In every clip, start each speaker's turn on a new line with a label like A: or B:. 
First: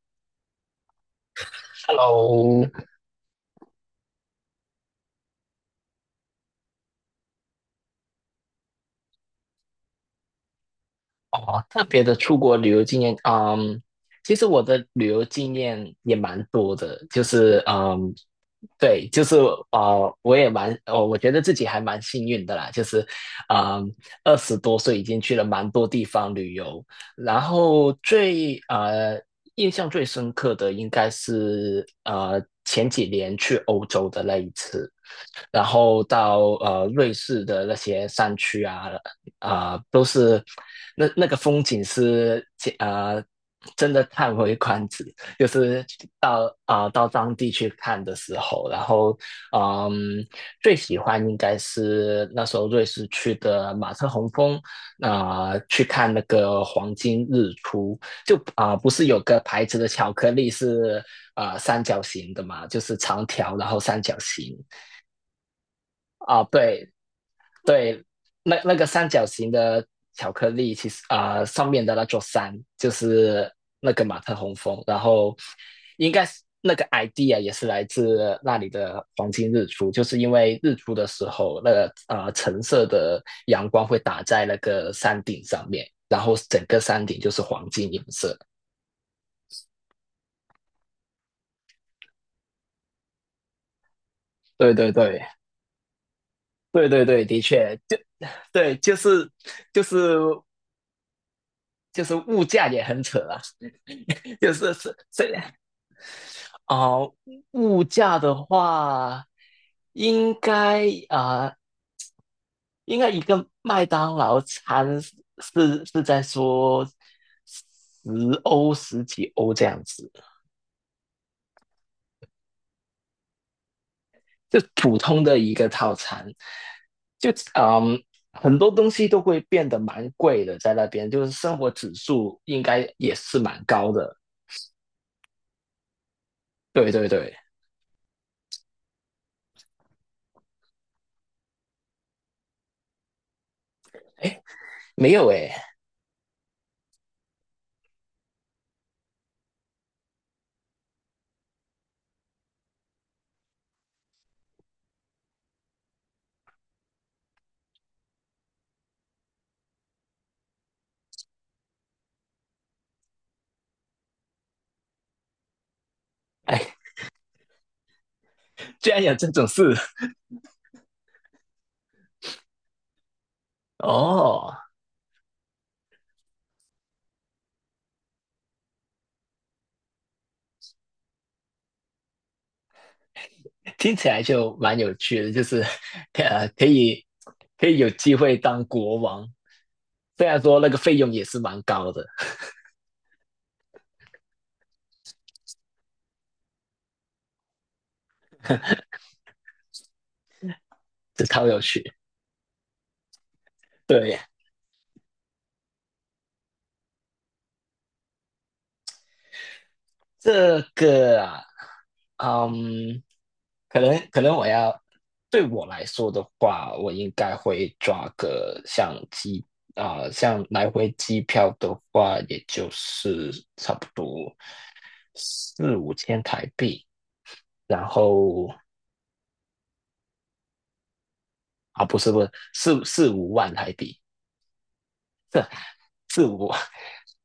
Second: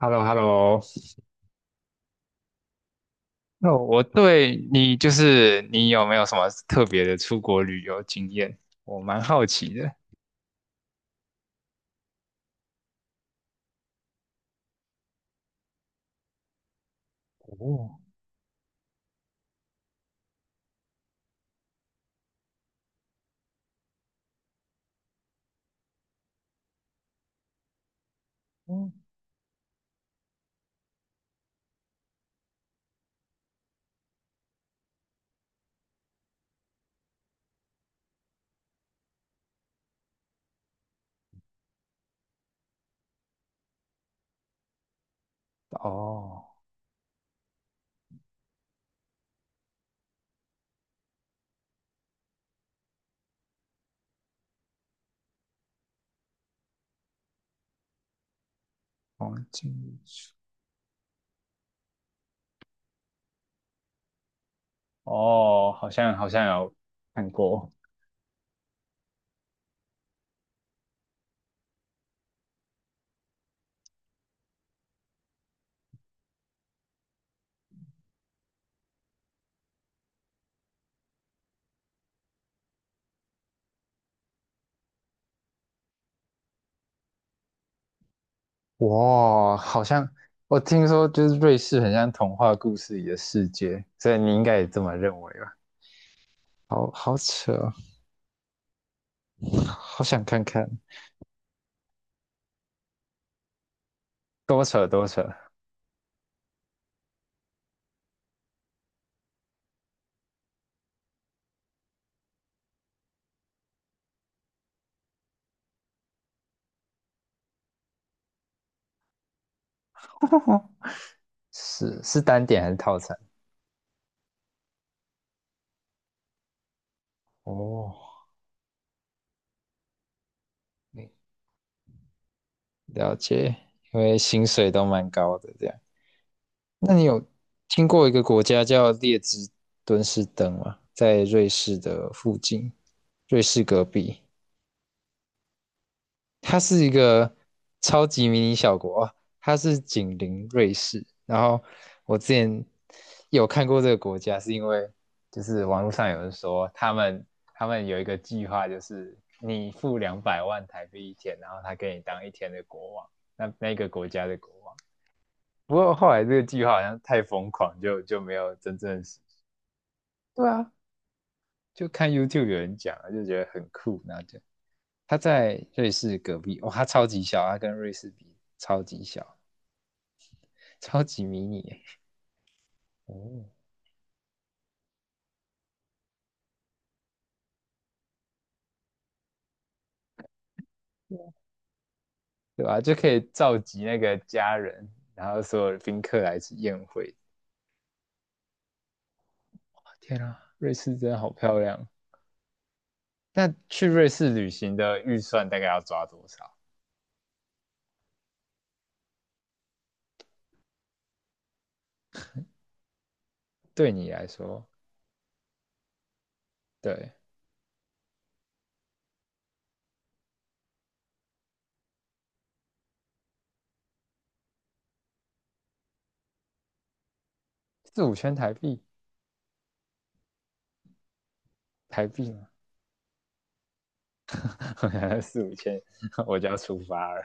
A: h e l l o h e l l o
B: Hello，
A: 那我对你就是你有没有什么特别的出国旅游经验？我蛮好奇的。
B: 哦，特别的出国旅游经验，其实我的旅游经验也蛮多的，就是，
A: 哦，
B: 对，就是，我也蛮，我觉得自己还蛮幸运的啦，就是，嗯，20多岁已经去了蛮多地方旅游，然后
A: 嗯
B: 印象最深刻的应该是，前几年去欧洲的那一次。然后到瑞士的那些山区啊，啊、都是那个风景是呃真的叹为观止，就是
A: 哦，
B: 到当地去看的时候，然后嗯最喜欢应该是那时候瑞士去的马特洪峰，去看那个黄金日出。不是有
A: 哦，
B: 个牌
A: 经
B: 子的
A: 历
B: 巧克力是三角形的嘛，就是长条然后三角形。
A: 哦，好像好
B: 啊，
A: 像有
B: 对。
A: 看过。
B: 对，那个三角形的巧克力，其实上面的那座山就是那个马特洪峰。然后应该是那个 idea 也是来自那里的黄金日出，就是因为日出的时候，那个橙色的阳光会打在那个山顶上面，然后整个山顶就是黄金颜色。
A: 哇，好像我听说就是瑞士很像童话故事里的世界，所以你应该也
B: 对
A: 这
B: 对
A: 么认
B: 对
A: 为吧？
B: 对
A: 好
B: 对
A: 好
B: 对，的
A: 扯哦
B: 确，就对，就是
A: 好想看看，
B: 就是物价也很扯啊 就
A: 多
B: 是
A: 扯
B: 是
A: 多扯。
B: 虽然哦，物价的话，应该啊、呃应该一个麦当劳餐是在说十十几欧这样子。
A: 是单点还是套餐？
B: 就普通的一个套餐，就
A: 哦，
B: 嗯。很多东西都会变得蛮贵的，在那边就是生活指数应该也
A: 了
B: 是
A: 解，
B: 蛮高
A: 因
B: 的。
A: 为薪水都蛮高的这样。
B: 对
A: 那你
B: 对
A: 有
B: 对，
A: 听过一个国家叫列支敦士登吗？在瑞士的附近，瑞士隔壁，
B: 哎，没有哎。
A: 它是一个超级迷你小国啊，哦它是紧邻瑞士。然后我之前有看过这个国家，是因为就是网络上有人说他们有一个计划，就是你付200万台币一天，然后他给你当一天的国王，那个国家的国王。不过后来这个计
B: 哎，
A: 划好像太疯狂，就没有真
B: 居
A: 正
B: 然
A: 的实
B: 有这
A: 现。
B: 种事。
A: 对啊，就看 YouTube 有人讲，就觉得很酷，然后就
B: 哦，
A: 他在瑞士隔壁，哇、他超级小，他跟瑞士比超级小，超级迷你耶哦，
B: 听起来就蛮有趣的，就是 呃，可以可以有机会当国王，虽然说那个费用也是蛮高的，
A: 对吧、就可以召集那个家人，然后所有宾客来一起宴会。天啊，瑞士真的
B: 这
A: 好
B: 超
A: 漂
B: 有
A: 亮！
B: 趣。
A: 那去瑞
B: 对，
A: 士旅行的预算大概要抓多少？
B: 这个啊，可
A: 对
B: 能
A: 你
B: 可
A: 来
B: 能
A: 说，
B: 对我来说的话，我应
A: 对，
B: 该会抓个相机。像来回机票的话，也就是差不多四五千台币。然
A: 四五千
B: 后
A: 台币，
B: 啊，不
A: 台
B: 是不是
A: 币吗？
B: 四五万台币。
A: 四
B: 这
A: 五千
B: 四
A: 我就
B: 五
A: 要出发了。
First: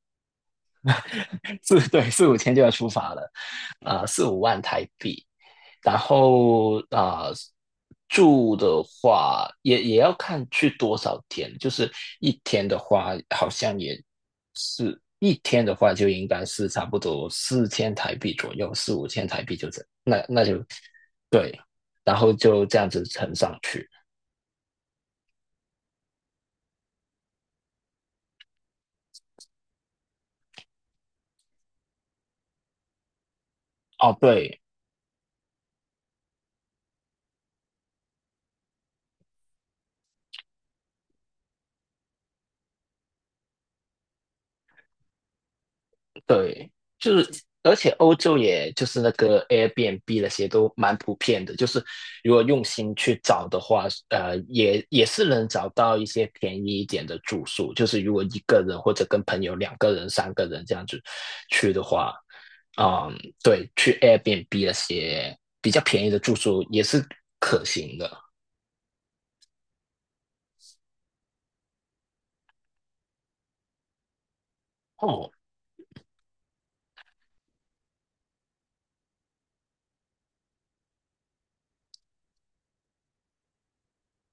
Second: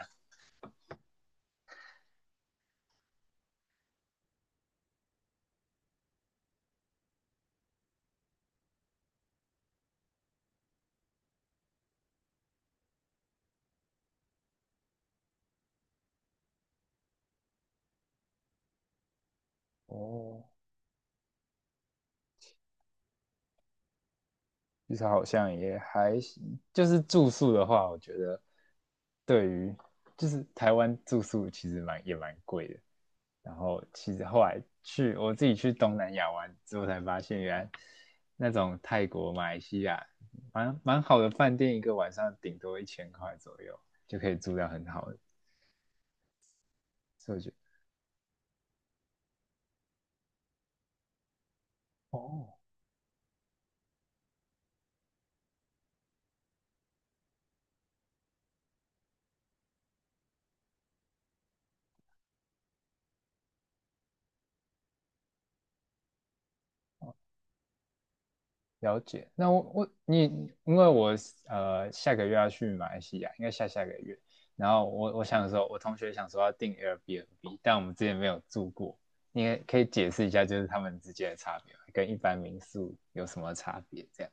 B: 四 对四五千就要出发了。啊，四五万台币。然后住的话也要看去多少天，就是一天的话好像也是一天的话就应该是差不多4000台币左右，四五千台币就这，那
A: 哦，
B: 就对。然后就这样子乘上去。
A: 至少好像也还行。就是住宿的话，我觉得对于就是台湾住宿其实也蛮贵的。然后其
B: 哦，
A: 实后来
B: 对，
A: 去我自己去东南亚玩之后，才发现原来那种泰国、马来西亚蛮好的饭店，一个晚上顶多1000块左右就可以住到很好的。
B: 对，就是
A: 所以我觉得
B: 而且欧洲也就是那个 Airbnb 那些都蛮普遍的。就是如果
A: 哦，
B: 用心去找的话，也是能找到一些便宜一点的住宿。就是如果一个人或者跟朋友两个人、三个人这样子去的话，嗯，对，去 Airbnb 那些比较便宜的住宿也是可行的。
A: 了解。那我我你因为我下个月要去马来西亚，应该下下个月。然后我
B: 哦，
A: 想说，我同学想说要订 Airbnb，但我们之前没有住过。你也可以解释一下，就是他们之间的差别，跟一般民宿有什么差别？这样。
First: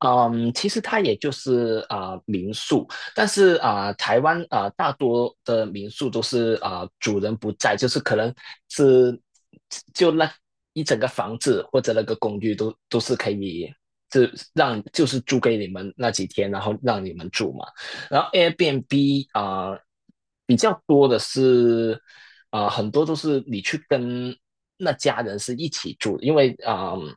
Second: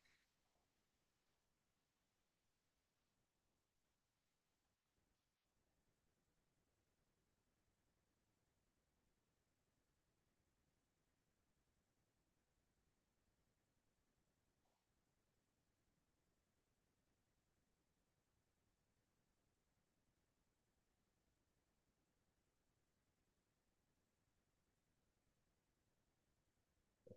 B: 嗯，其实它也就是民宿。但是台湾大多的民宿都是主人不在，就是可能是就那一整个房子或者那个公寓都是可以，就让就是租给你们那几天，然后让你们住嘛。然后 Airbnb 比较多的是很多都是你去跟那家人是一起住，因为啊。嗯，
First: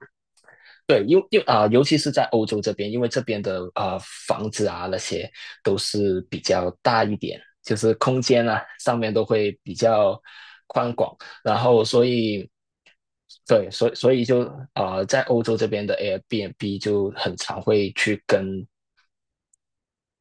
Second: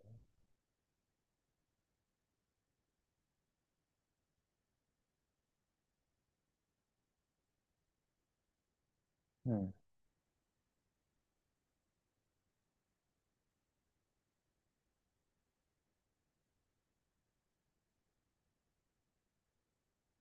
B: 对，因为尤其是在欧洲这边，因为这边的房子啊那些都是比较大一点，就是空间啊上面都会
A: 嗯，
B: 比较宽广。然后所以对，所以就在欧洲这边的 Airbnb 就很常会去跟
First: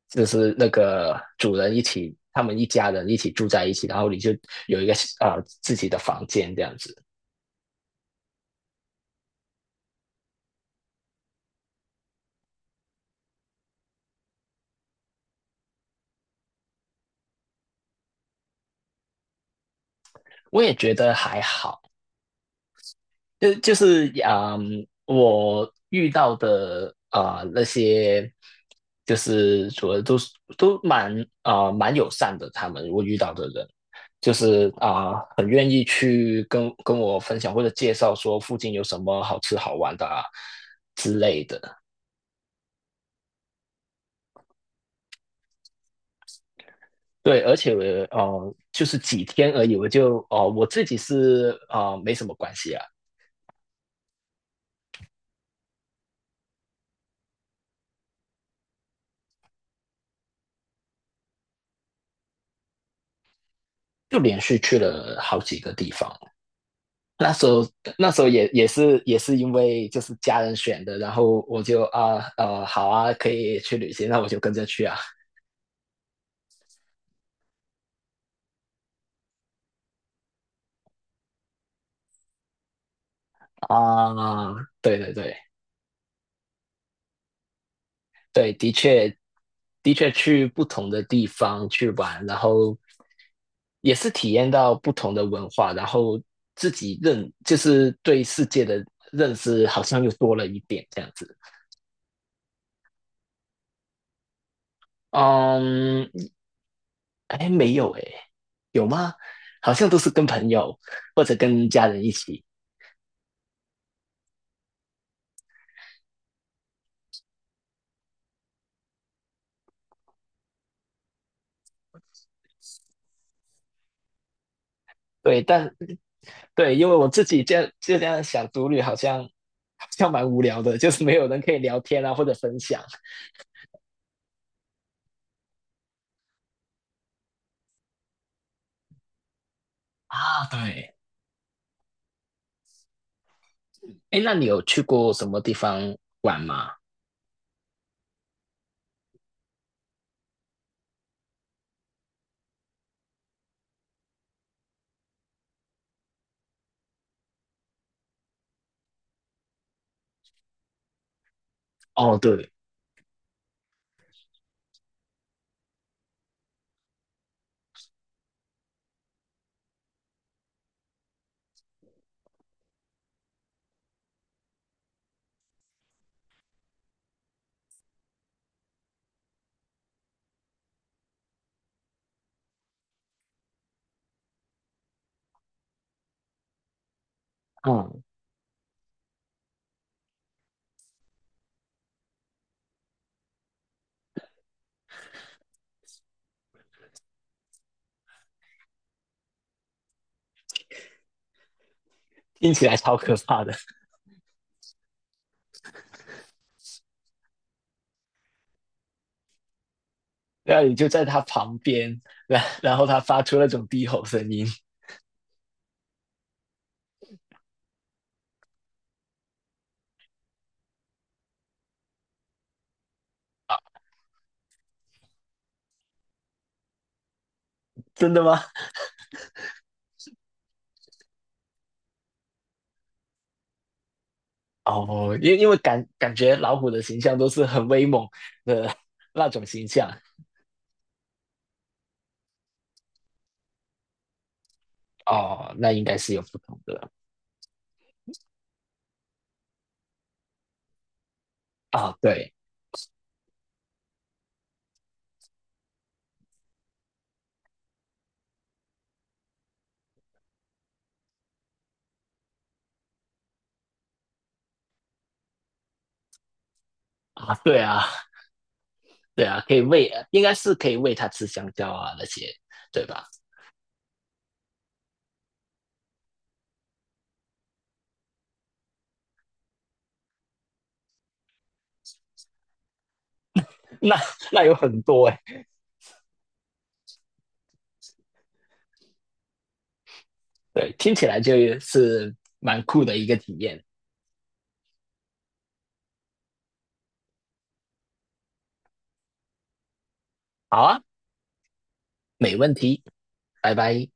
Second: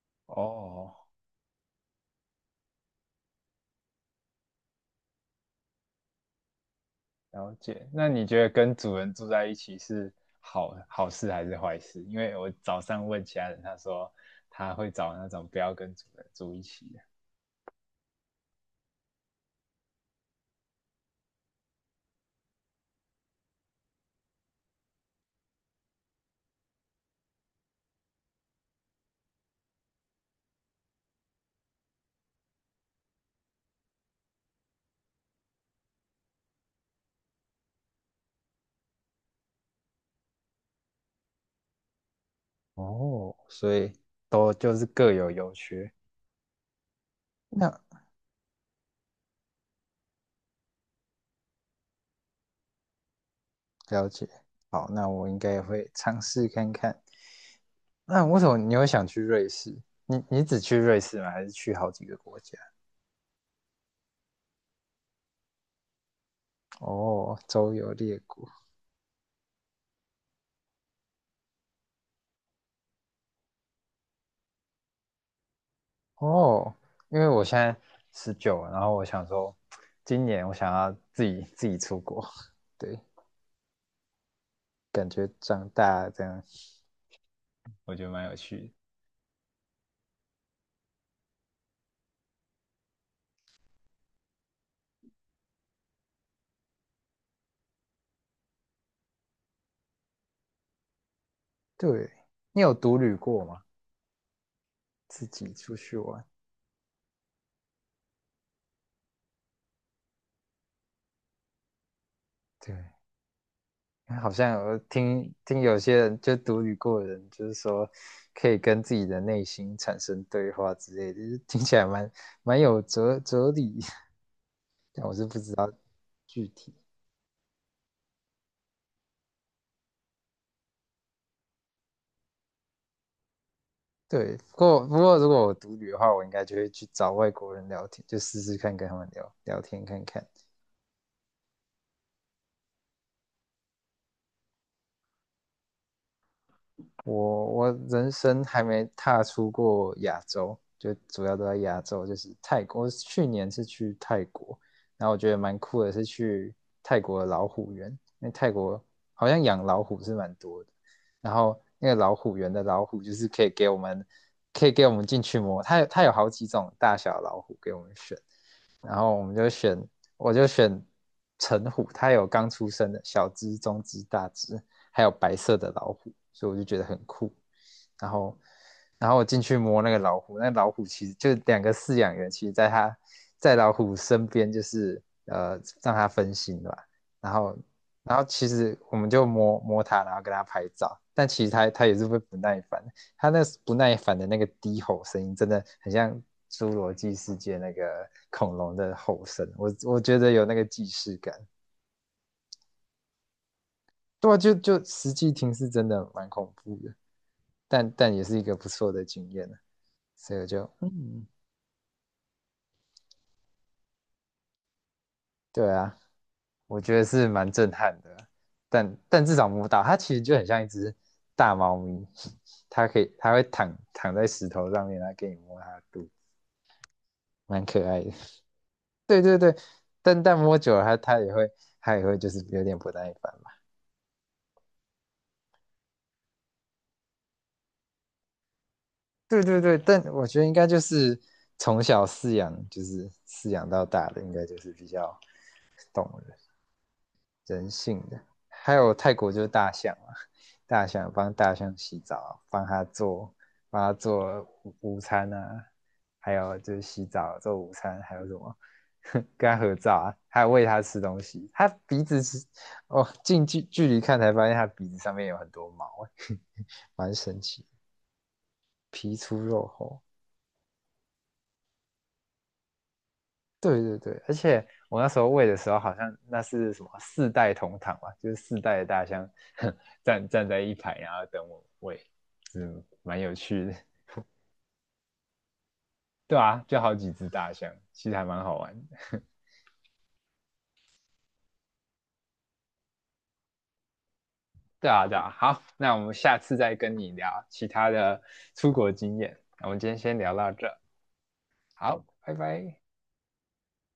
B: 就是那
A: 哦，
B: 个主人一起，他们一家人一起住在一起，然后你就有一个自己的房间这样子。
A: 了解。那你觉得跟主人住在一起是好事还是坏事？因为我早上问其他人，他说他会找那种不要跟主人住一起的。
B: 我也觉得还好，就是我遇到的那些，就是主要都是都蛮友善的，他们我遇到的人，就是很愿意去跟我分享或者介绍说附近有什么好吃好玩的啊之类的。
A: 哦，所以都就是各有优缺。
B: 对，而且我
A: 那
B: 就是几天而已，我就哦、我自己是没什么关系啊，
A: 了解，好，那我应该也会尝试看看。那为什么你会想去瑞士？你只去瑞士吗？还是去好几个国家？
B: 就连续去了好几个地方。那
A: 哦，
B: 时候
A: 周游
B: 那
A: 列
B: 时候
A: 国。
B: 也是因为就是家人选的，然后我就好啊，可以去旅行，那我就跟着去啊。
A: 哦，因为我现在19，然后我想说，今年我想要自己出国。对，
B: 啊，对
A: 感
B: 对
A: 觉
B: 对
A: 长大这样，我觉得蛮有
B: 对，
A: 趣
B: 的
A: 的。
B: 确的确去不同的地方去玩，然后也是体验到不同的文化，然后自己就是对世界的认识好像又多了一点这样子。
A: 对，你有独旅过吗？自己出去
B: 嗯，
A: 玩？
B: 哎，没有哎。有吗？好像都是跟朋友或者跟家人一起。
A: 对。好像我听有些人就独旅过的人，就是说可以跟自己的内心产生对话之类的，就是听起来蛮有哲理，但我是不
B: 对，
A: 知道具体。
B: 对，因为我自己这样就这样想，独旅好像蛮无聊的，就是没有人可以聊天啊，或者分享
A: 对，不过如果我独旅的话，我应该就会去找外国人聊天，就试试看跟他们聊聊天看看。
B: 啊。对，哎，那你有去过什么地方玩吗？
A: 我人生还没踏出过亚洲，就主要都在亚洲，就是泰国。我去年是去泰国，然后我觉得蛮酷的是去泰国的老虎园，因为泰国好像养老虎是蛮多的。然后那个老
B: 哦，
A: 虎
B: 对，
A: 园的老虎就是可以给我们进去摸，它有好几种大小老虎给我们选，然后我就选橙虎，它有刚出生的小只、中只、大只，还有白色的老虎，所以我就觉得很酷。然后，然后我进去摸那个老虎，那老虎其实就两个饲养员，其实在老虎身边，就是让它分心吧。然后，
B: 嗯，
A: 然后其实我们就摸摸它，然后跟它拍照，但其实它也是会不耐烦，他那不耐烦的那个低吼声音，真的很像侏罗纪世界那个恐龙的吼声，我觉得有那个既视感。
B: 听起来超可怕的。
A: 对啊，就实际听是真的蛮恐怖的，但也是一个不错的经验呢。所以 我
B: 然后
A: 就
B: 你就在他
A: 嗯，
B: 旁边，然后他发出那种低吼声音
A: 对啊，我觉得是蛮震撼的。但至少摸到它，其实就很像一只大猫咪，它可以它会
B: 啊，
A: 躺在石头上面，来给你摸它的肚蛮可爱的。
B: 真的吗？
A: 对对对，但摸久了它也会就是有点不耐烦嘛。
B: 哦，因为感觉老虎的形象都是很威猛的那
A: 对
B: 种
A: 对
B: 形
A: 对，
B: 象。
A: 但我觉得应该就是从小饲养，就是饲养到大的，应该就是比较
B: 哦，那应该
A: 懂
B: 是有
A: 人。
B: 不同的
A: 人性的。还有泰国就是大象啊，大象帮大象
B: 啊。
A: 洗
B: 对
A: 澡，帮它做午餐啊，还有就是洗澡做午餐，还有什么跟它合照啊，还有喂它吃东西。它鼻子是哦，近距离看才发现它鼻子上面有很多毛欸，蛮
B: 啊，
A: 神
B: 对
A: 奇，
B: 啊。
A: 皮
B: 对
A: 粗
B: 啊，可以
A: 肉
B: 喂，
A: 厚。
B: 应该是可以喂它吃香蕉啊那些，对吧？
A: 对对对，而且我那时候喂的时候，好像那是什么四代同堂嘛，就是四代的大象 站在一排，然后等我喂，嗯，蛮有趣的。
B: 那 那有很多哎、欸
A: 对啊，就好几只大象，其实还蛮好玩的。
B: 对，听起来就是蛮酷的一个体验。
A: 对啊，对啊，好，那我们下次再跟你聊其他的出国经验。那我们今天先聊到
B: 好
A: 这，
B: 啊，
A: 好，拜
B: 没问
A: 拜。
B: 题，拜拜。